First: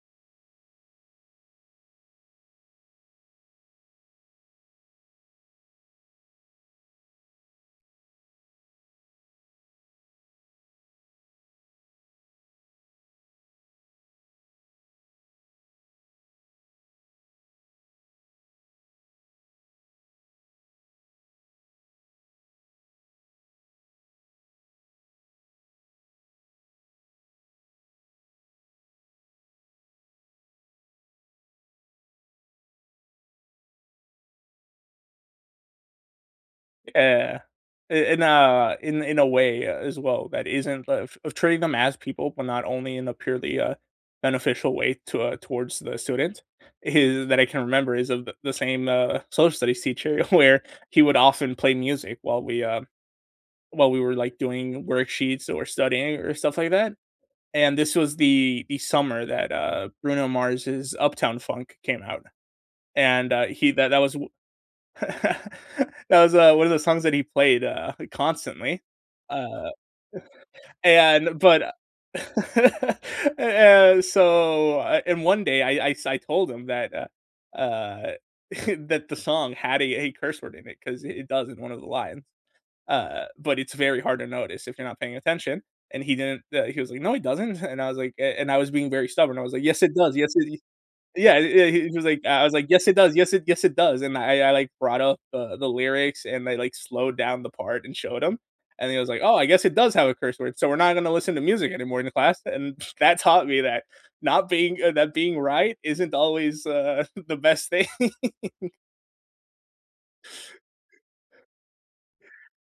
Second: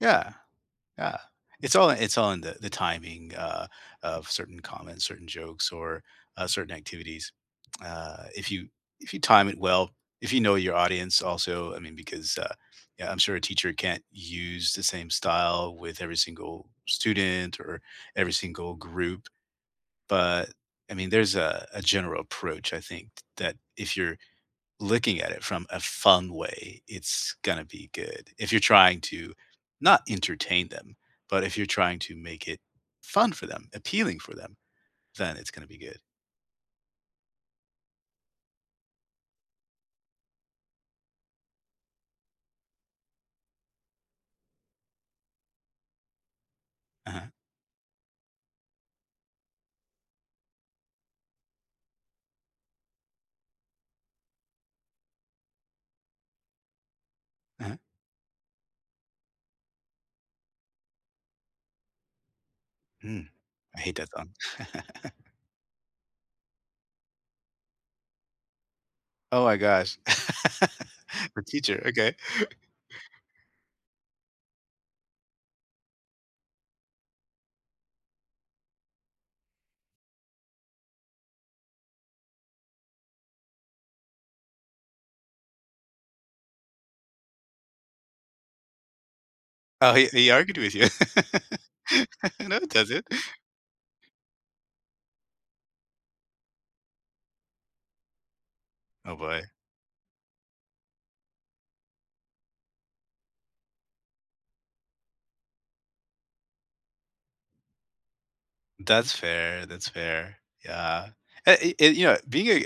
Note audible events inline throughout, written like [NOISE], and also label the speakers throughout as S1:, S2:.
S1: Yeah, yeah, it's all in it's all in the the timing, uh, of certain comments, certain jokes, or, uh, certain activities. [TSK] Uh, if you if you time it well, if you know your audience also, I mean, because, uh Yeah, I'm sure a teacher can't use the same style with every single student or every single group, but, I mean, there's a a general approach, I think th that if you're looking at it from a fun way, it's gonna be good, if you're trying to not entertain them, but if you're trying to make it fun for them, appealing for them, then it's gonna be good.
S2: Yeah, i in a in in a way, uh, as well, that isn't of of treating them as people, but not only in a purely, uh, beneficial way to, uh towards the student is
S1: Uh-huh.
S2: that I can remember is of the the same, uh, social studies teacher where he would often play music while we, um while we were, like, doing worksheets or studying or stuff like that,
S1: Uh-huh.
S2: and this was the the summer that, uh, Bruno Mars' Uptown Funk came out,
S1: Mm,
S2: and, uh, he
S1: I
S2: that
S1: hate
S2: that
S1: that
S2: was wo
S1: song. [CHUCKLES]
S2: [CHUCKLES] That was, uh, one of the songs that he played, uh, constantly,
S1: Oh my
S2: uh,
S1: gosh.
S2: [CHUCKLES]
S1: [LAUGHS]
S2: and
S1: Your
S2: but
S1: teacher Okay. [CHUCKLES]
S2: [LAUGHS] and and so I And one day, I I I sai told him that uh, uh, [CHUCKLES] that the song had a a curse word in it, 'cause it it does in one of the lines, uh, but it's very hard to notice if you're not paying attention, and he didn't uh, he was like, "No, it doesn't," [CHUCKLES] and I was, like and and I was being very stubborn, I was like, "Yes, it
S1: Oh, he
S2: does.
S1: he
S2: Yes, it
S1: argued
S2: d"
S1: with you.
S2: Yeah, i yeah, he he was like I
S1: [LAUGHS]
S2: was
S1: "No,
S2: like,
S1: it
S2: "Yes, it
S1: doesn't."
S2: does. Yes, it Yes, it does," and I I I, like, brought up, uh, the lyrics, and I, like, slowed down the part and showed him, and then he was
S1: Oh,
S2: like, "Oh, I
S1: boy.
S2: guess it does have a curse word, so we're not gonna listen to music anymore in the class," and that taught me that not being Uh, that being right isn't always, uh, the best thing.
S1: That's fair. That's fair. Yeah, and and you know, being a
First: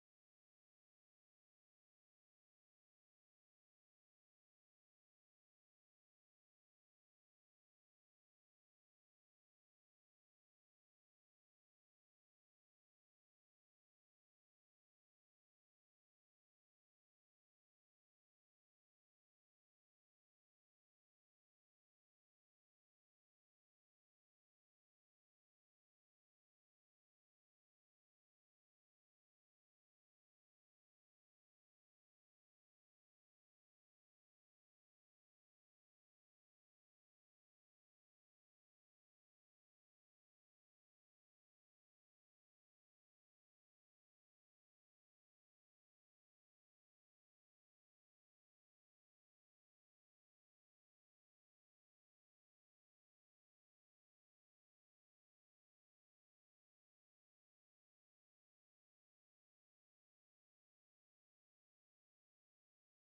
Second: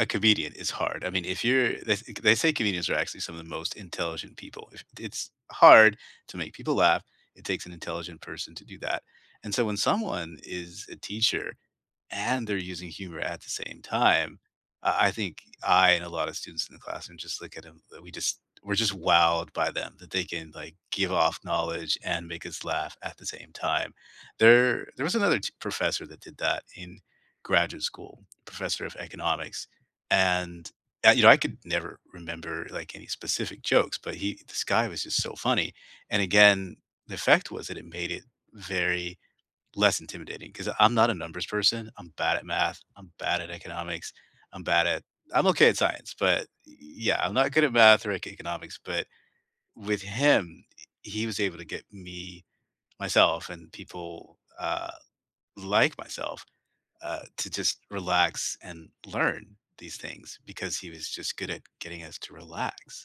S1: a comedian is hard, I mean if you're They think They say comedians are actually some of the most intelligent people, if it's hard to make people laugh, it takes an intelligent person to do that, and so, when someone is a teacher, and they're using humor at the same time, I I think, I and a lot of students in the classroom, just look at 'em, uh, we just we're just wowed by them, that they can, like, give off knowledge and make us laugh at the same time. There there was another t professor that did that in graduate school, Professor of Economics, and, uh, you know, I could never remember, like, any specific jokes, but he This guy was just so funny, and again, the fact was that it made it very less intimidating, 'cause I'm not a numbers person, I'm bad at Math, I'm bad at Economics, I'm bad at I'm okay at Science, but y yeah, I'm not good at Math or Eco Economics, but with him, he he was able to get me myself and people, uh, like, myself, uh, to just relax and learn these things, because he was just good at getting us to relax.